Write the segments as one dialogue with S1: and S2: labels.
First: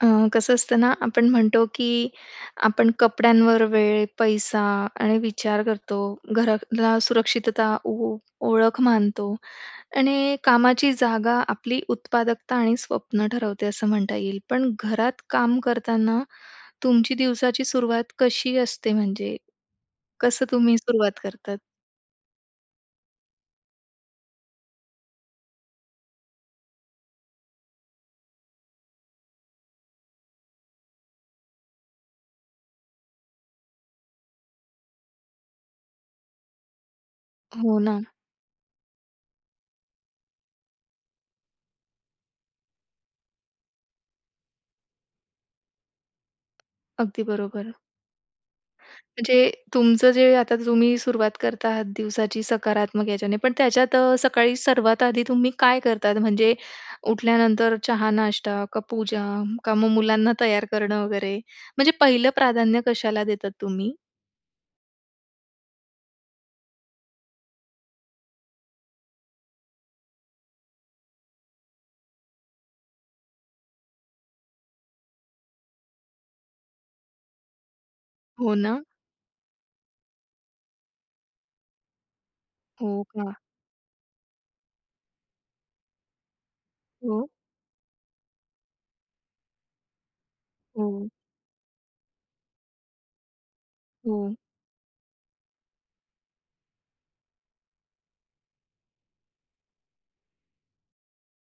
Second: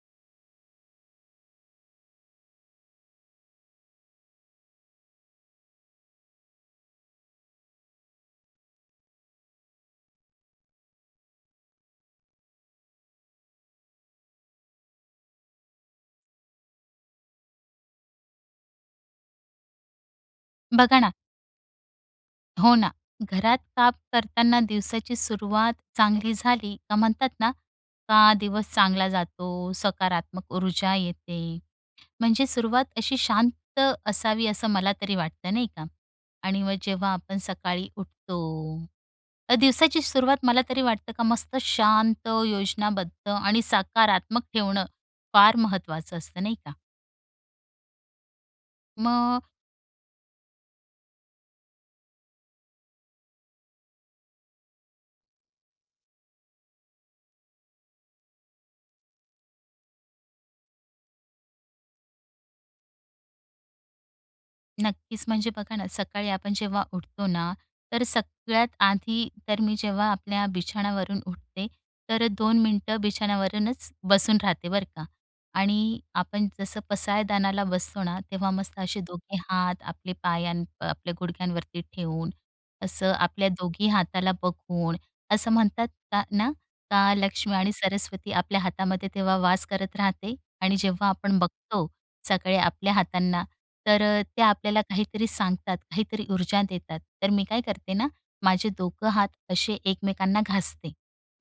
S1: अ, कसं असतं ना, आपण म्हणतो, की आपण कपड्यांवर वेळ, पैसा आणि विचार करतो. घराला सुरक्षितता, ओळख मानतो आणि कामाची जागा आपली उत्पादकता आणि स्वप्न ठरवते, असं म्हणता येईल. पण घरात काम करताना तुमची दिवसाची सुरुवात कशी असते म्हणजे? कसं तुम्ही
S2: बघा ना,
S1: सुरुवात करतात?
S2: हो ना, घरात काम करताना दिवसाची सुरुवात चांगली झाली का म्हणतात ना, का दिवस चांगला जातो, सकारात्मक ऊर्जा येते. म्हणजे सुरुवात अशी शांत असावी असं मला तरी वाटतं, नाही का? आणि मग जेव्हा आपण
S1: हो
S2: सकाळी
S1: ना.
S2: उठतो, दिवसाची सुरुवात मला तरी वाटतं का मस्त शांत, योजनाबद्ध आणि सकारात्मक ठेवणं फार महत्वाचं असतं, नाही का?
S1: अगदी बरोबर.
S2: मग
S1: म्हणजे तुमचं जे आता तुम्ही सुरुवात करत आहात दिवसाची सकारात्मक याच्याने, पण त्याच्यात सकाळी सर्वात आधी तुम्ही काय करतात? म्हणजे उठल्यानंतर चहा, नाश्ता का पूजा का मग मुलांना तयार करणं वगैरे? म्हणजे पहिलं प्राधान्य कशाला देतात तुम्ही?
S2: नक्कीच. म्हणजे बघा ना, सकाळी आपण जेव्हा उठतो ना, तर सगळ्यात आधी तर मी जेव्हा आपल्या बिछाणावरून उठते, तर 2 मिनिटं बिछाणावरूनच बसून राहते बरं का. आणि आपण जसं पसायदानाला बसतो ना, तेव्हा
S1: हो
S2: मस्त
S1: ना?
S2: असे दोघे हात आपले पायां आपल्या गुडघ्यांवरती ठेवून,
S1: हो
S2: असं
S1: का?
S2: आपल्या दोघी हाताला बघून, असं म्हणतात का ना, का
S1: हो,
S2: लक्ष्मी आणि सरस्वती आपल्या हातामध्ये तेव्हा वास करत राहते. आणि
S1: हो,
S2: जेव्हा आपण बघतो सकाळी आपल्या हातांना, तर
S1: हो,
S2: ते आपल्याला काहीतरी सांगतात, काहीतरी ऊर्जा देतात. तर मी काय करते ना, माझे दोघं हात असे एकमेकांना घासते.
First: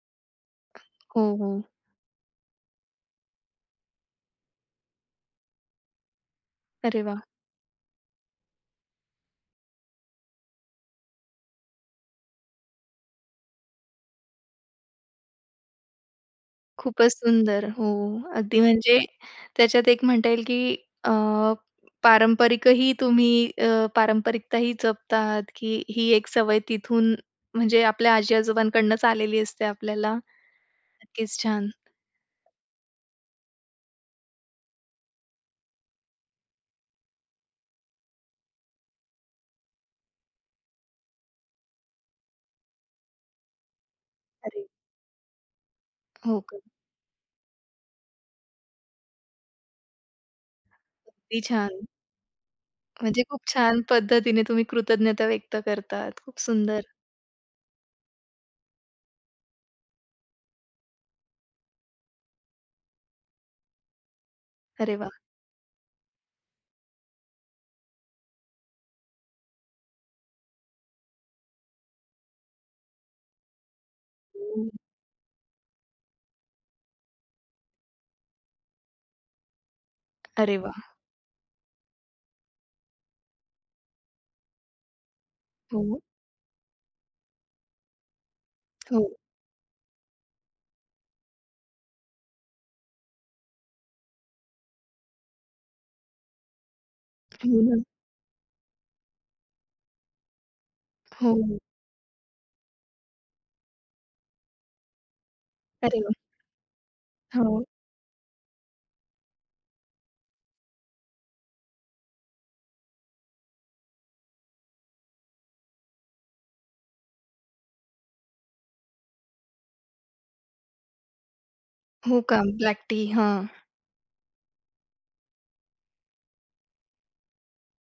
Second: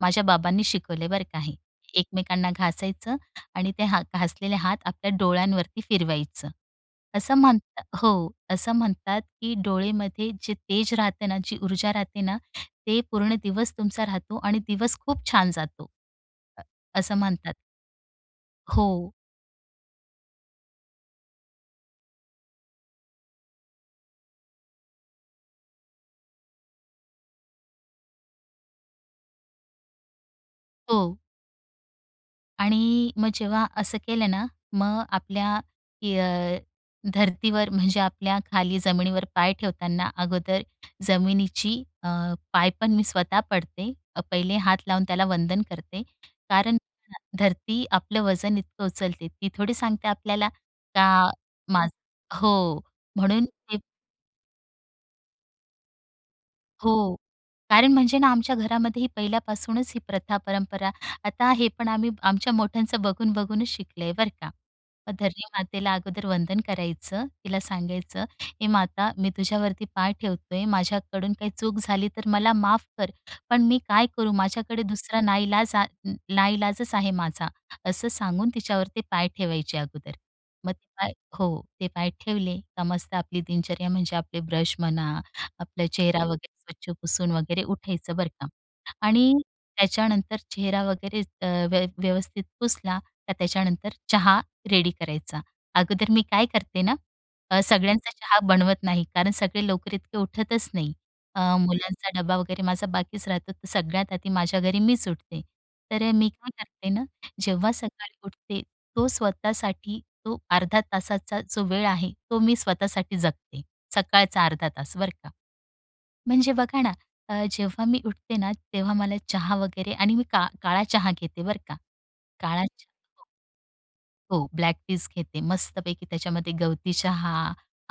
S2: माझ्या बाबांनी शिकवले
S1: हो,
S2: बरं का
S1: हो.
S2: हे. एकमेकांना घासायचं आणि ते हा घासलेले हात आपल्या डोळ्यांवरती फिरवायचं.
S1: अरे वाह!
S2: असं म्हणतात हो, असं म्हणतात, की डोळेमध्ये जे तेज राहते ना, जी ऊर्जा राहते ना, ते पूर्ण दिवस तुमचा राहतो आणि दिवस खूप छान जातो. अ,
S1: खूपच
S2: असं म्हणतात.
S1: सुंदर. हो, अगदी
S2: हो,
S1: म्हणजे त्याच्यात एक म्हणता येईल की अ, पारंपरिकही तुम्ही पारंपरिकताही जपतात, की ही एक सवय तिथून म्हणजे आपल्या आजी-आजोबांकडूनच आलेली असते आपल्याला.
S2: हो.
S1: नक्कीच छान.
S2: आणि मग जेव्हा असं केलं ना, मग आपल्या य अ, धर्तीवर म्हणजे आपल्या खाली जमिनीवर पाय ठेवताना अगोदर जमिनीची अ, पाय पण मी स्वतः पडते. पहिले
S1: अरे
S2: हात लावून त्याला वंदन करते.
S1: हो, अगदी
S2: कारण धरती आपलं वजन इतकं उचलते. ती थोडी सांगते आपल्याला का
S1: छान.
S2: माझं. हो.
S1: म्हणजे खूप
S2: म्हणून ते.
S1: छान पद्धतीने तुम्ही कृतज्ञता व्यक्त करतात. खूप सुंदर.
S2: हो. कारण म्हणजे ना आमच्या घरामध्ये ही पहिल्यापासूनच ही प्रथा, परंपरा. आता हे पण आम्ही आमच्या मोठ्यांचं बघून, बघूनच शिकलंय बरं का.
S1: अरे
S2: मग
S1: वाह!
S2: धरणी मातेला अगोदर वंदन करायचं, तिला सांगायचं, "हे माता, मी तुझ्यावरती पाय ठेवतोय, माझ्याकडून काही चूक झाली तर मला माफ कर. पण मी काय करू,
S1: हं.
S2: माझ्याकडे दुसरा नाईलाजच आहे माझा." असं सांगून तिच्यावरती पाय ठेवायचे अगोदर.
S1: अरे
S2: मग
S1: वाह!
S2: ते पाय, हो, ते पाय ठेवले का मस्त आपली दिनचर्या म्हणजे आपले ब्रश म्हणा, आपला
S1: हो,
S2: चेहरा वगैरे स्वच्छ पुसून वगैरे उठायचं बरं का.
S1: हो,
S2: आणि त्याच्यानंतर चेहरा वगैरे व्यवस्थित पुसला का त्याच्यानंतर चहा रेडी करायचा. अगोदर मी काय करते ना,
S1: हो ना.
S2: सगळ्यांचा चहा बनवत नाही, कारण सगळे लवकर इतके उठतच नाही.
S1: हो, हो.
S2: मुलांचा डबा वगैरे माझा बाकीच राहतो तर सगळ्यात आधी माझ्या घरी मीच उठते.
S1: अरे
S2: तर
S1: वाह!
S2: मी काय करते ना,
S1: हो.
S2: जेव्हा सकाळी उठते तो स्वतःसाठी तो 1/2 तासाचा जो वेळ आहे तो मी स्वतःसाठी जगते. सकाळचा 1/2 तास बरं का. म्हणजे बघा ना, जेव्हा मी उठते ना, तेव्हा मला चहा वगैरे, आणि मी का काळा चहा घेते बरं का.
S1: हो का?
S2: काळा,
S1: ब्लॅक टी. हां.
S2: हो, ब्लॅक टीच घेते. मस्तपैकी त्याच्यामध्ये गवती चहा,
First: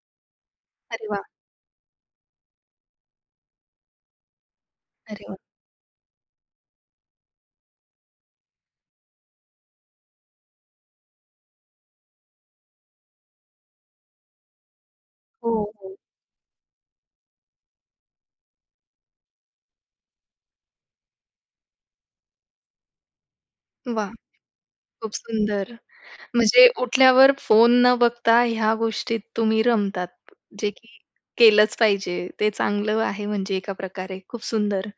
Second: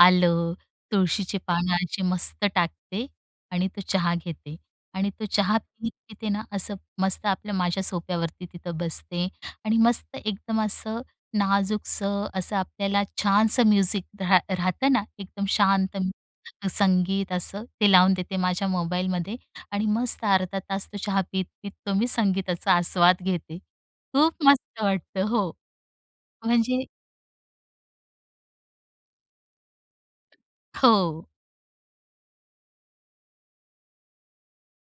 S2: आलं,
S1: अरे वाह!
S2: तुळशीची पानं अशी मस्त टाकते आणि तो चहा घेते. आणि तो
S1: अरे वाह!
S2: चहा पीत-पीते ना, असं मस्त आपल्या माझ्या सोफ्यावरती तिथं बसते आणि मस्त एकदम असं नाजूकसं असं आपल्याला छानसं म्युझिक राहतं ना, एकदम
S1: हो, हो.
S2: शांत संगीत असं ते लावून देते माझ्या मोबाईलमध्ये आणि मस्त 1/2 तास तो चहा पीत-पीत तो मी संगीताचा आस्वाद घेते.
S1: वाह!
S2: खूप मस्त
S1: खूप
S2: वाटतं. हो,
S1: सुंदर. म्हणजे
S2: म्हणजे,
S1: उठल्यावर फोन न बघता ह्या गोष्टीत तुम्ही रमतात. जे की
S2: हो.
S1: केलंच पाहिजे. ते चांगलं आहे म्हणजे एका प्रकारे. खूप सुंदर.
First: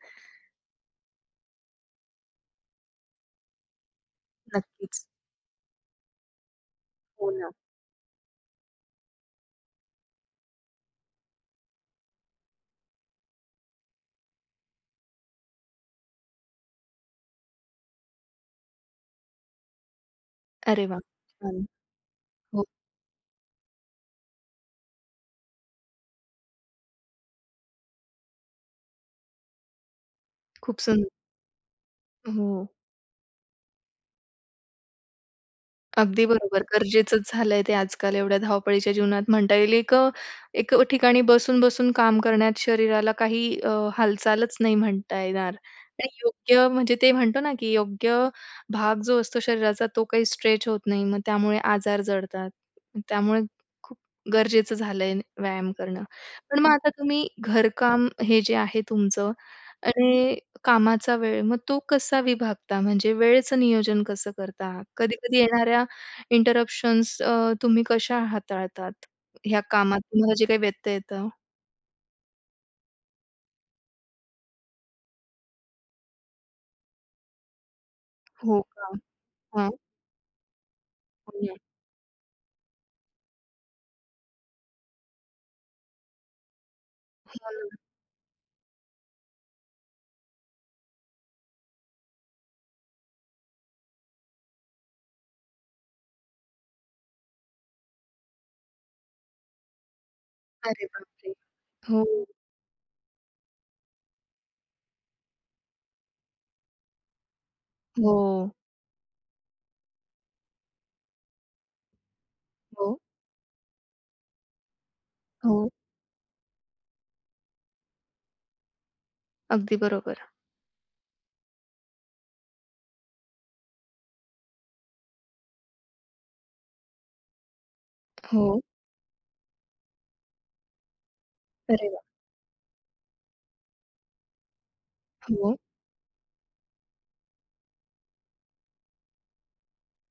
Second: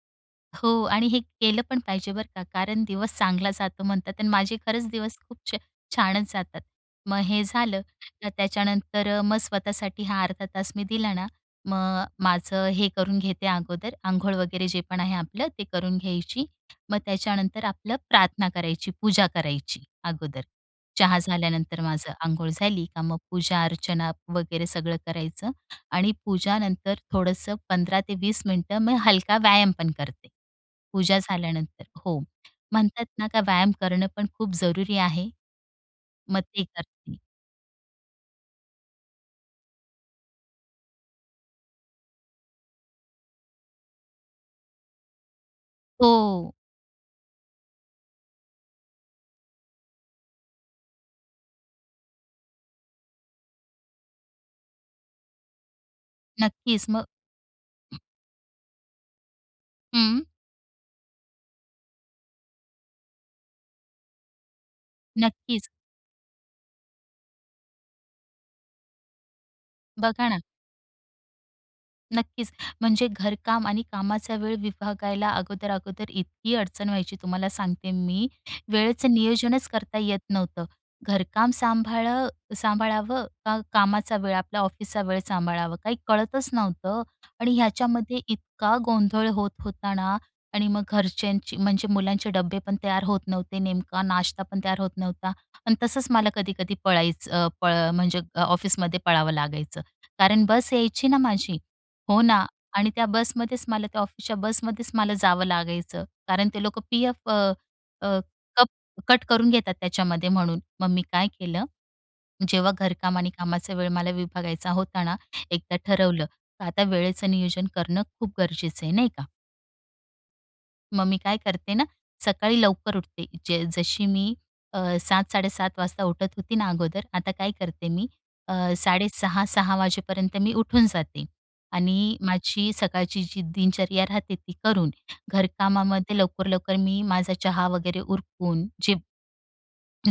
S2: हो, आणि हे केलं पण पाहिजे बरं का, कारण दिवस चांगला जातो म्हणतात आणि माझे खरंच
S1: नक्कीच.
S2: दिवस खूप छानच जातात. मग
S1: हो
S2: हे
S1: ना.
S2: झालं, तर त्याच्यानंतर मग स्वतःसाठी हा अर्धा तास मी दिला ना, मग माझं हे करून घेते अगोदर, अंघोळ वगैरे जे पण आहे आपलं ते करून घ्यायची. मग त्याच्यानंतर आपलं प्रार्थना करायची, पूजा करायची अगोदर.
S1: अरे वाह!
S2: चहा
S1: छान.
S2: झाल्यानंतर माझं अंघोळ
S1: हो,
S2: झाली का मग पूजा अर्चना वगैरे सगळं करायचं. आणि पूजानंतर थोडंसं 15 ते 20 मिनिटं मी हलका व्यायाम पण करते.
S1: खूप सुंदर.
S2: पूजा झाल्यानंतर. हो.
S1: हो.
S2: म्हणतात ना का व्यायाम करणं पण खूप जरुरी आहे.
S1: अगदी
S2: मग
S1: बरोबर.
S2: ते करते.
S1: गरजेचंच झालंय ते आजकाल एवढ्या धावपळीच्या जीवनात म्हणता येईल. एक एक ठिकाणी बसून-बसून काम करण्यात शरीराला काही हालचालच नाही म्हणता येणार. आणि
S2: हो.
S1: योग्य म्हणजे ते म्हणतो ना, की योग्य भाग जो असतो शरीराचा तो काही स्ट्रेच होत नाही. मग त्यामुळे आजार जडतात. त्यामुळे खूप गरजेचं झालंय व्यायाम करणं. पण मग
S2: नक्कीच.
S1: आता
S2: मग.
S1: तुम्ही घरकाम हे जे आहे तुमचं
S2: हं.
S1: आणि कामाचा वेळ, मग तो कसा विभागता? म्हणजे वेळेचं नियोजन कसं करता? कधी-कधी
S2: नक्कीच.
S1: येणाऱ्या इंटरप्शन्स तुम्ही कशा हाताळतात? ह्या कामात
S2: बघा
S1: तुम्हाला
S2: ना,
S1: जे काही व्यत्यय येतं?
S2: नक्कीच. म्हणजे घरकाम आणि कामाचा वेळ विभागायला अगोदर-अगोदर इतकी अडचण व्हायची, तुम्हाला सांगते मी.
S1: हो का?
S2: वेळेचं नियोजनच
S1: हां.
S2: करता येत नव्हतं.
S1: हो
S2: घरकाम
S1: ना.
S2: सांभाळ सांभाळावं का कामाचा वेळ, आपला ऑफिसचा वेळ सांभाळावा, काही कळतच नव्हतं.
S1: हो
S2: आणि
S1: ना.
S2: ह्याच्यामध्ये इतका गोंधळ होत होता ना, आणि मग घरच्यांची म्हणजे मुलांचे डब्बे पण तयार होत नव्हते, नेमका नाश्ता पण तयार होत नव्हता. आणि तसंच मला कधी-कधी पळायचं, म्हणजे ऑफिसमध्ये पळावं लागायचं. कारण बस
S1: अरे
S2: यायची ना
S1: बापरे!
S2: माझी.
S1: हो,
S2: हो ना. आणि त्या बसमध्येच मला त्या ऑफिसच्या बसमध्येच मला जावं लागायचं. कारण ते लोकं पी-एफ
S1: हो,
S2: कप कट करून घेतात त्याच्यामध्ये म्हणून. मग मी काय केलं, जेव्हा
S1: हो,
S2: घरकाम आणि कामाचा वेळ मला विभागायचा होता ना,
S1: हो.
S2: एकदा ठरवलं, तर आता वेळेचं नियोजन करणं खूप गरजेचं आहे, नाही का?
S1: अगदी बरोबर.
S2: मग मी काय करते ना, सकाळी लवकर उठते. जे जशी मी 7-7:30 वाजता उठत होती ना अगोदर, आता काय करते मी अ,
S1: हो.
S2: 6:30-6 वाजेपर्यंत मी उठून जाते
S1: अरे वाह!
S2: आणि माझी सकाळची जी दिनचर्या राहते ती करून,
S1: हो,
S2: घरकामामध्ये लवकर-लवकर मी माझा चहा वगैरे उरकून, जे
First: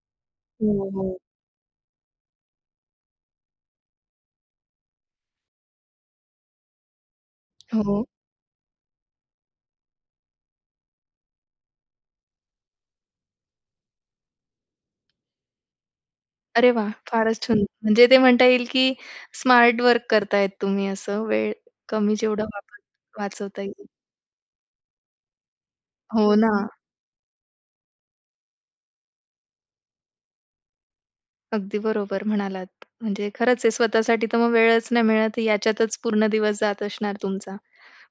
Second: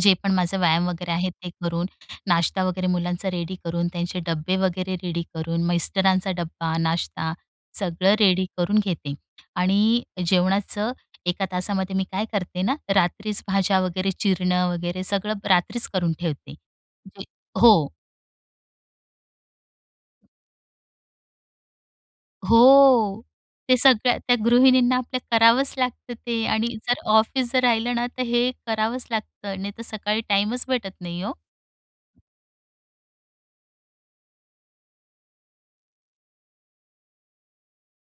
S2: जे पण माझा व्यायाम
S1: हो,
S2: वगैरे
S1: हो,
S2: आहे ते करून, नाश्ता वगैरे मुलांचा रेडी करून, त्यांचे डब्बे वगैरे रेडी करून, मिस्टरांचा डब्बा, नाश्ता
S1: हो.
S2: सगळं रेडी करून घेते. आणि जेवणाचं 1 तासामध्ये मी काय करते ना, रात्रीच भाज्या वगैरे चिरणं वगैरे सगळं रात्रीच करून ठेवते.
S1: अरे वाह!
S2: जे,
S1: फारच सुंदर.
S2: हो,
S1: म्हणजे ते म्हणता येईल की स्मार्ट वर्क करतायत तुम्ही असं, वेळ कमी जेवढा वापर
S2: हो.
S1: वाचवता
S2: ते
S1: येईल.
S2: सगळ्या त्या गृहिणींना आपल्या करावंच लागतं
S1: हो
S2: ते,
S1: ना.
S2: आणि जर ऑफिस जर राहिलं ना, तर हे करावंच लागतं. नाही तर सकाळी टाईमच भेटत नाही हो.
S1: अगदी बरोबर म्हणालात. म्हणजे खरंच आहे स्वतःसाठी तर मग वेळच नाही मिळत, याच्यातच पूर्ण दिवस जात असणार तुमचा.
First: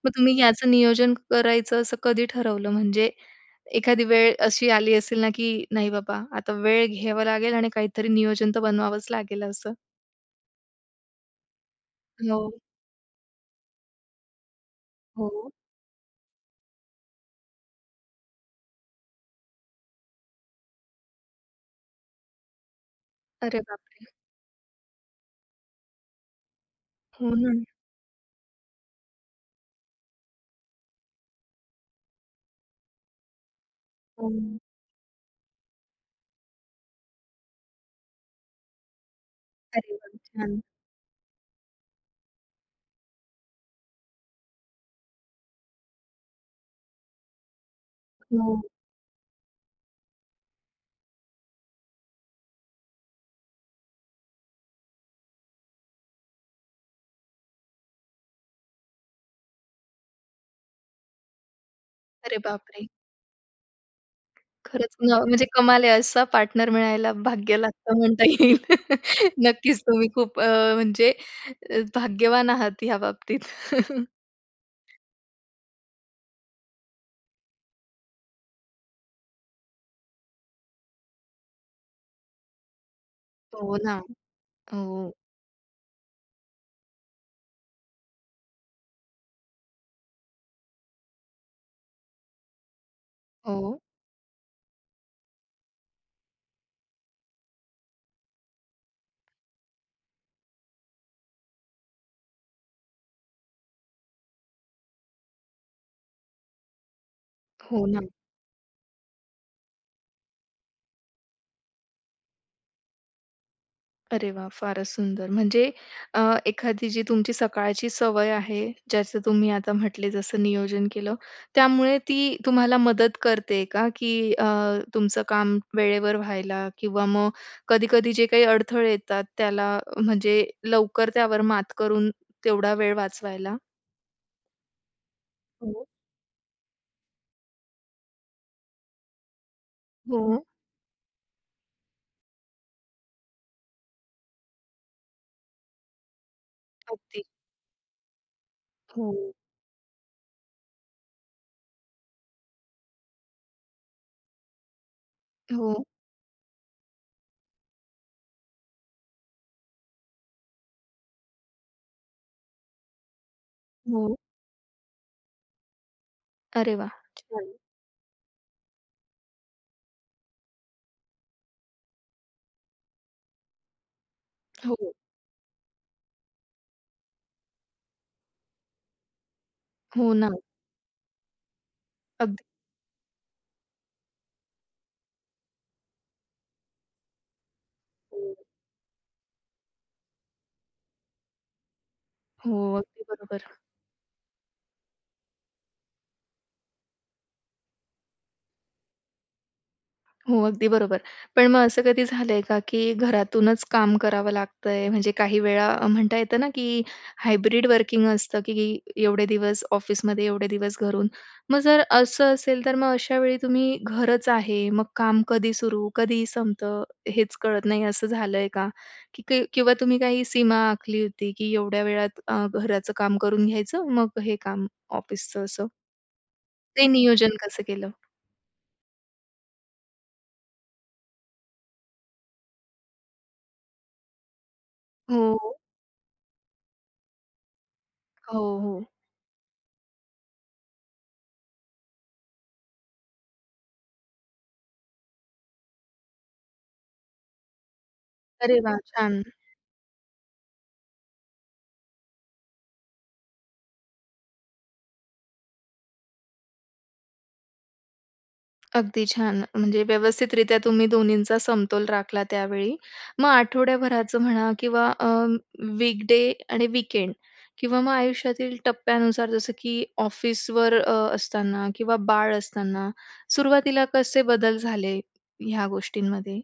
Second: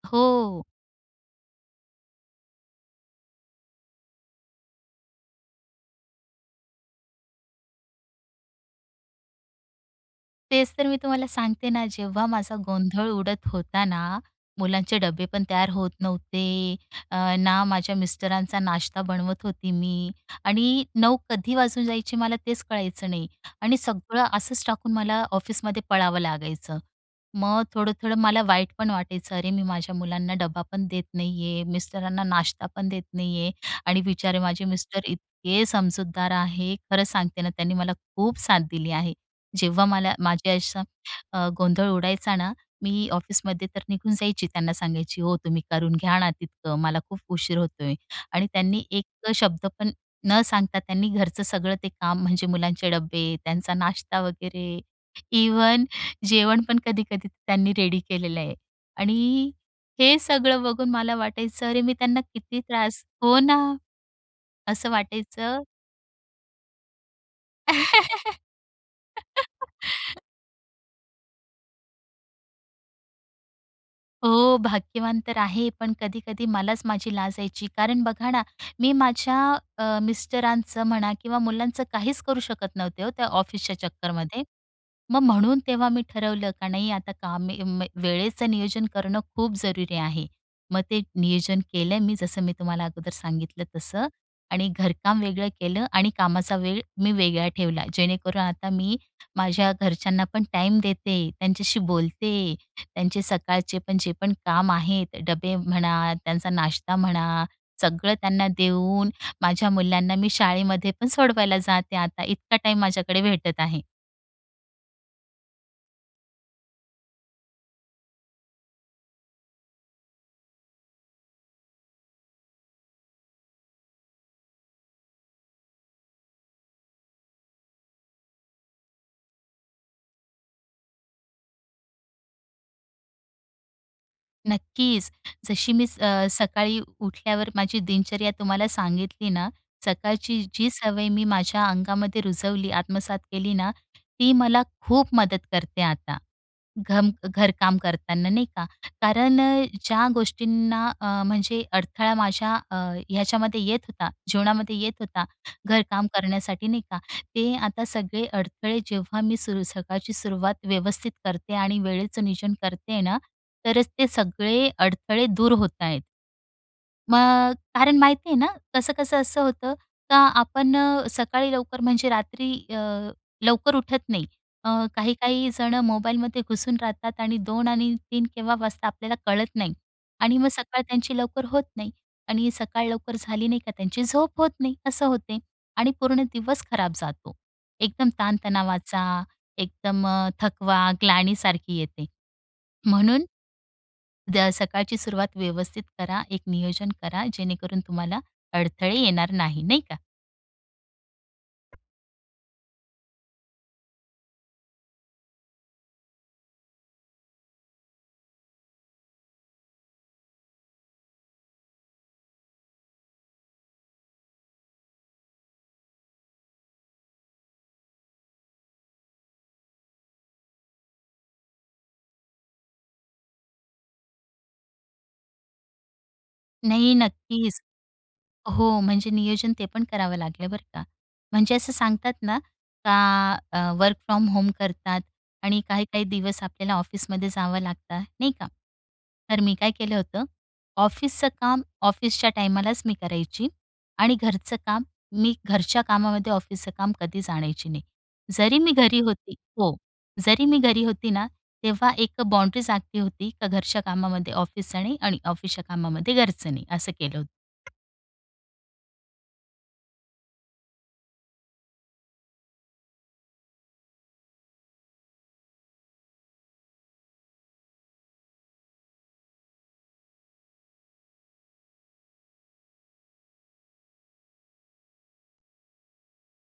S1: मग तुम्ही
S2: हो.
S1: याचं नियोजन करायचं असं कधी ठरवलं? म्हणजे एखादी वेळ अशी आली असेल ना, की नाही बाबा आता वेळ घ्यावा लागेल आणि काहीतरी नियोजन तर बनवावंच लागेल असं?
S2: तेच तर मी तुम्हाला सांगते ना, जेव्हा
S1: हो,
S2: माझा गोंधळ उडत होता ना, मुलांचे डबे पण
S1: हो.
S2: तयार होत नव्हते, ना माझ्या मिस्टरांचा नाश्ता बनवत होती मी, आणि 9 कधी वाजून जायचे मला तेच कळायचं नाही,
S1: अरे
S2: आणि
S1: बापरे!
S2: सगळं असंच टाकून मला ऑफिसमध्ये पळावं लागायचं.
S1: हो ना.
S2: मग थोडं-थोडं मला वाईट पण वाटायचं, अरे मी माझ्या मुलांना डब्बा पण देत नाहीये, मिस्टरांना नाश्ता पण देत नाहीये. आणि
S1: हो.
S2: बिचारे माझे मिस्टर इतके समजूतदार आहे. खरं सांगते ना, त्यांनी मला खूप साथ दिली आहे. जेव्हा
S1: अरे
S2: मला
S1: वाह!
S2: माझ्या
S1: छान.
S2: अशा गोंधळ उडायचा ना, मी ऑफिसमध्ये तर निघून जायची. त्यांना सांगायची, "हो, तुम्ही करून घ्या ना तितकं, मला खूप उशीर होतोय." आणि
S1: हो.
S2: त्यांनी एक शब्द पण न सांगता त्यांनी घरचं सगळं ते काम म्हणजे मुलांचे डब्बे, त्यांचा नाश्ता वगैरे, इव्हन जेवण पण कधी-कधी त्यांनी रेडी केलेलं आहे. आणि हे सगळं बघून मला वाटायचं, अरे, मी त्यांना
S1: अरे
S2: किती
S1: बापरे!
S2: त्रास, हो ना, असं
S1: खरंच ना, म्हणजे
S2: वाटायचं.
S1: कमाल आहे असा पार्टनर मिळायला भाग्य लागतं म्हणता येईल. नक्कीच तुम्ही खूप म्हणजे भाग्यवान आहात ह्या बाबतीत.
S2: हो, भाग्यवान तर आहे, पण कधी-कधी मलाच माझी लाज यायची. कारण बघा ना, मी माझ्या मिस्टरांचं म्हणा किंवा मुलांचं काहीच करू शकत नव्हते हो, त्या
S1: हो
S2: ऑफिसच्या
S1: ना.
S2: चक्करमध्ये.
S1: हो,
S2: मग म्हणून तेव्हा मी ठरवलं का नाही आता वेळेचं नियोजन करणं खूप जरुरी आहे. मग ते नियोजन केलं मी जसं मी तुम्हाला अगोदर सांगितलं
S1: हो,
S2: तसं. आणि घरकाम वेगळं केलं आणि कामाचा वेळ मी वेगळा ठेवला. जेणेकरून आता मी माझ्या घरच्यांना पण टाईम देते, त्यांच्याशी बोलते, त्यांचे सकाळचे पण जे पण काम आहेत, डबे म्हणा, त्यांचा नाश्ता म्हणा,
S1: हो ना.
S2: सगळं त्यांना देऊन माझ्या मुलांना मी शाळेमध्ये पण सोडवायला जाते आता. इतका टाईम माझ्याकडे भेटत आहे.
S1: अरे वा, फारच सुंदर. म्हणजे अ, एखादी जी तुमची सकाळची सवय आहे, ज्याचं तुम्ही आता म्हटले जसं नियोजन केलं, त्यामुळे ती तुम्हाला मदत करते का? की तुमचं काम वेळेवर व्हायला किंवा मग कधी-कधी जे काही अडथळे येतात त्याला म्हणजे लवकर त्यावर मात करून तेवढा वेळ वाचवायला?
S2: नक्कीच. जशी
S1: हो,
S2: मी सकाळी उठल्यावर माझी दिनचर्या तुम्हाला सांगितली ना, सकाळची
S1: हो.
S2: जी सवय मी माझ्या अंगामध्ये रुजवली, आत्मसात केली ना, ती मला खूप मदत करते आता.
S1: अगदी.
S2: घरकाम करताना नाही का.
S1: हो,
S2: कारण ज्या गोष्टींना म्हणजे अडथळा माझ्या ह्याच्यामध्ये येत होता, जीवनामध्ये येत होता,
S1: हो,
S2: घरकाम करण्यासाठी नाही का. ते आता सगळे अडथळे जेव्हा मी सुरू सकाळची सुरुवात व्यवस्थित करते आणि वेळेचं नियोजन करते ना, तरच ते
S1: हो.
S2: सगळे अडथळे दूर होत आहेत.
S1: अरे वाह! छान.
S2: मग कारण माहिती आहे ना, कसं-कसं असं होतं का आपण सकाळी लवकर म्हणजे रात्री लवकर उठत नाही. अ,
S1: हो,
S2: काही-काही जणं मोबाईलमध्ये घुसून राहतात आणि 2 आणि 3 केव्हा वाजता आपल्याला कळत नाही,
S1: हो ना.
S2: आणि मग सकाळ त्यांची लवकर होत नाही
S1: अगदी.
S2: आणि सकाळ लवकर झाली नाही का त्यांची झोप होत नाही, असं होते आणि पूर्ण दिवस खराब जातो. एकदम
S1: हो.
S2: ताणतणावाचा, एकदम थकवा, ग्लानीसारखी येते.
S1: हो, अगदी
S2: म्हणून
S1: बरोबर.
S2: सकाळची सुरुवात व्यवस्थित करा, एक नियोजन करा, जेणेकरून तुम्हाला अडथळे येणार नाही, नाही का?
S1: हो, अगदी बरोबर. पण मग असं कधी झालंय का, की घरातूनच काम करावं लागतंय? म्हणजे काही वेळा म्हणता येतं ना, की हायब्रिड वर्किंग असतं, की एवढे दिवस ऑफिसमध्ये, एवढे दिवस घरून. मग जर असं असेल, तर मग अशा वेळी तुम्ही घरच आहे, मग काम कधी सुरू, कधी संपतं, हेच कळत नाही, असं झालंय का? की की किंवा तुम्ही काही सीमा आखली होती, की एवढ्या वेळात घराचं काम करून घ्यायचं, मग हे काम ऑफिसचं, असं? ते
S2: नाही,
S1: नियोजन
S2: नक्कीच.
S1: कसं केलं?
S2: हो, म्हणजे नियोजन ते पण करावं लागलं बरं का. म्हणजे असं सांगतात ना, का वर्क फ्रॉम होम करतात
S1: हो,
S2: आणि काही-काही दिवस आपल्याला ऑफिसमध्ये जावं लागतं, नाही
S1: हो,
S2: का?
S1: हो.
S2: तर मी काय केलं होतं, ऑफिसचं काम ऑफिसच्या टायमालाच मी करायची आणि घरचं काम मी घरच्या कामामध्ये ऑफिसचं काम कधीच आणायची नाही. जरी
S1: अरे
S2: मी
S1: वाह!
S2: घरी
S1: छान.
S2: होती, हो, जरी मी घरी होती ना, तेव्हा एक बाउंडरीज आखली होती, का घरच्या कामामध्ये ऑफिसचं नाही आणि ऑफिसच्या कामामध्ये घरचं नाही, असं केलं होतं.
S1: अगदी छान. म्हणजे व्यवस्थितरित्या तुम्ही दोन्हींचा समतोल राखला त्यावेळी. मग आठवड्याभराचं म्हणा किंवा वीकडे आणि वीकेंड किंवा मग आयुष्यातील टप्प्यानुसार जसं की ऑफिसवर असताना किंवा बाळ असताना सुरुवातीला कसे बदल झाले ह्या गोष्टींमध्ये?